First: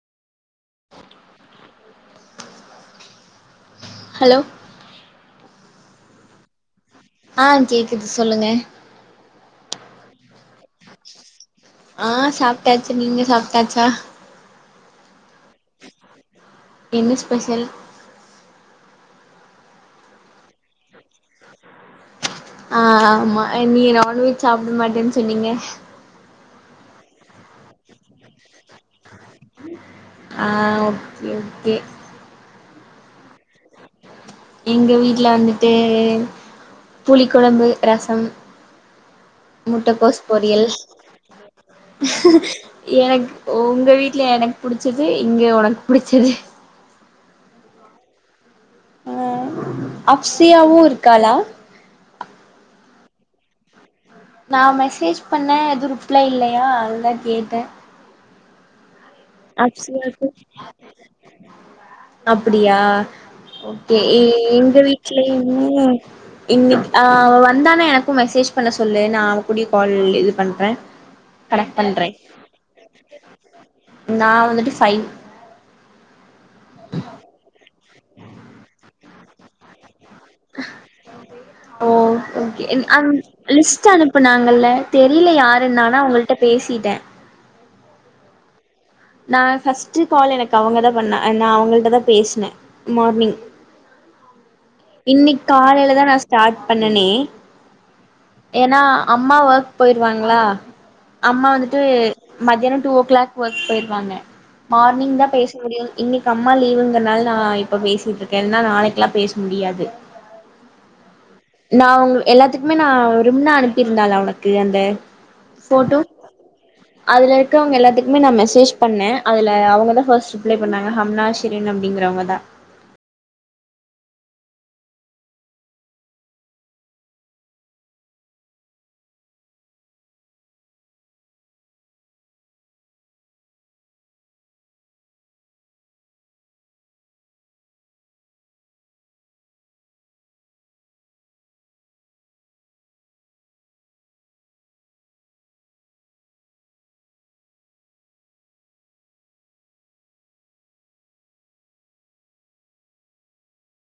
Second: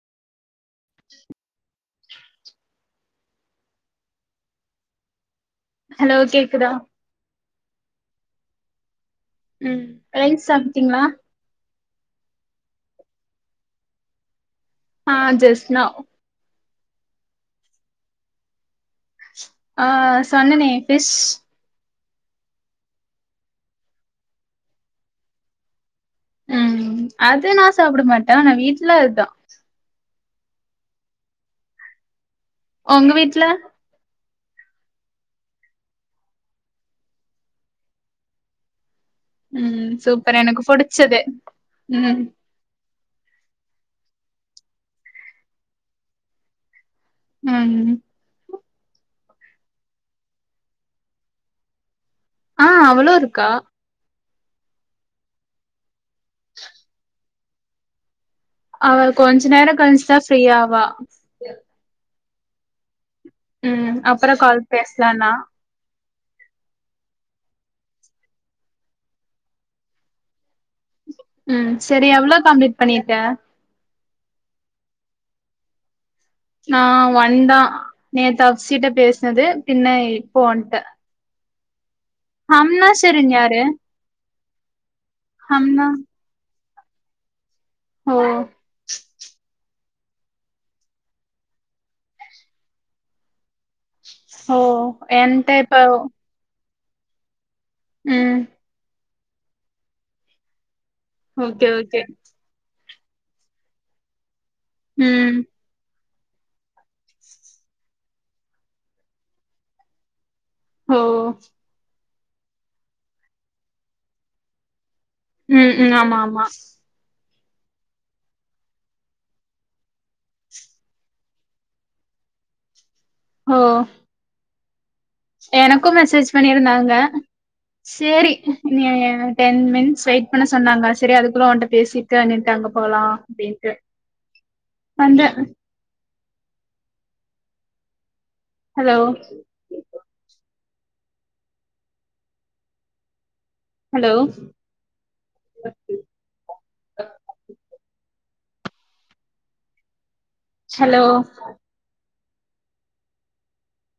Hello hello கேக்குதா அ கேக்குது சொல்லுங்க ம் லஞ்ச் சாப்ட்டீங்களா அ சாப்ட்டாச்சு நீங்க சாப்ட்டாச்சா அ ஜஸ்ட் நவ் என்ன ஸ்பெஷல் அ சொன்னனே ஃபிஷ் அ ஆமா நீ நான்வெஜ் சாப்ட மாட்டேன் சொன்னீங்க ம் அது நா சாப்ட மாட்டே ஆனா வீட்ல அதுதா அ ஓகே ஓகே உங்க வீட்ல எங்க வீட்ல வந்துட்டு புளி கொழம்பு ரசம் ம் முட்டக்கோஸ் சூப்பர் எனக்கு பொரியல் புடிச்சது ம் எனக்கு உங்க வீட்ல எனக்கு புடிச்சது இங்க ஒனக்கு புடிச்சது ம் அ அப்சியாவு இருக்காளா அ அவளு இருக்கா நா மெசேஜ் பண்ண எதுவு ரிப்ளை இல்லையா அதுதா கேட்ட அவ கொஞ்ச நேரோ கழிச்சுதா அப்சியாக்கு ஃப்ரீயாவா அப்டியா ம் எ எ அப்றோ கால் எங்க பேசலான்னா வீட்லயும் ஆ இன்னிக் அ வந்தானா எனக்கும் மெசேஜ் பண்ண சொல்லு நா அவ கூடியே கால் இது பண்றே ம் கனெக்ட் பண்றே சரி எவ்ளோ கம்ப்ளீட் பண்ணிருக்க நா வந்துட்டு ஃபை நா ஒன் தா நேத்து அப்சிட்ட பேஸ்னது பின்ன இப்போ ஒண்ட்ட ஓ ஓகே அ ஷெரின் யாரு லிஸ்ட் அனுப்புனாங்கல்ல தெரில யாருன்னு ஹம்னா ஆனா அவங்கள்ட்ட பேசிட்ட ஓ நா ஃபர்ஸ்ட்டு கால் எனக்கு அவங்க தா பண்ண நா அவங்கள்ட்ட தா பேசுனே மார்னிங் ஓ இன்னிக் காலையிலதா நா ஸடார்ட் பண்ணனே ம். ஏன்னா அம்மா ஒர்க் போயிருவாங்களா அம்மா ஓகே, வந்துட்டு ஓகே. மதியானோ டூ ஓ கிளாக் ஒர்க் போயிருவாங்க மார்னிங் தா ம். பேச முடியு இன்னிக் அம்மா லீவுங்கனால நா இப்ப பேசிட்டு இருக்க இல்லேன்னா நாளைக்கெல்லா பேச முடியாது ஓ நா உங் எல்லாத்துக்குமே நா ரிம்னா அனுப்பியிருந்தாளா உனக்கு அந்த ம் ம் போட்டோ ஆமா ஆமா அதுல இருக்கவுங்க எல்லாத்துக்குமே நா மெசேஜ் பண்ண அதுல அவுங்கதா ஃபர்ஸ்ட் ரிப்ளை பண்ணாங்க ஹம்னாஷ் ரின் அப்டிங்கிறவங்க தா ஓ எனக்கும் மெசேஜ் பண்ணியிருந்தாங்க சேரி நீ டென் மினிட்ஸ் வெயிட் பண்ண சொன்னாங்க சரி அதுக்குள்ள ஓன்ட்ட பேசி தேனீர்க்கு அங்க போலா அப்டின்ட்டு வந்தே ஹலோ ஹலோ ஹலோ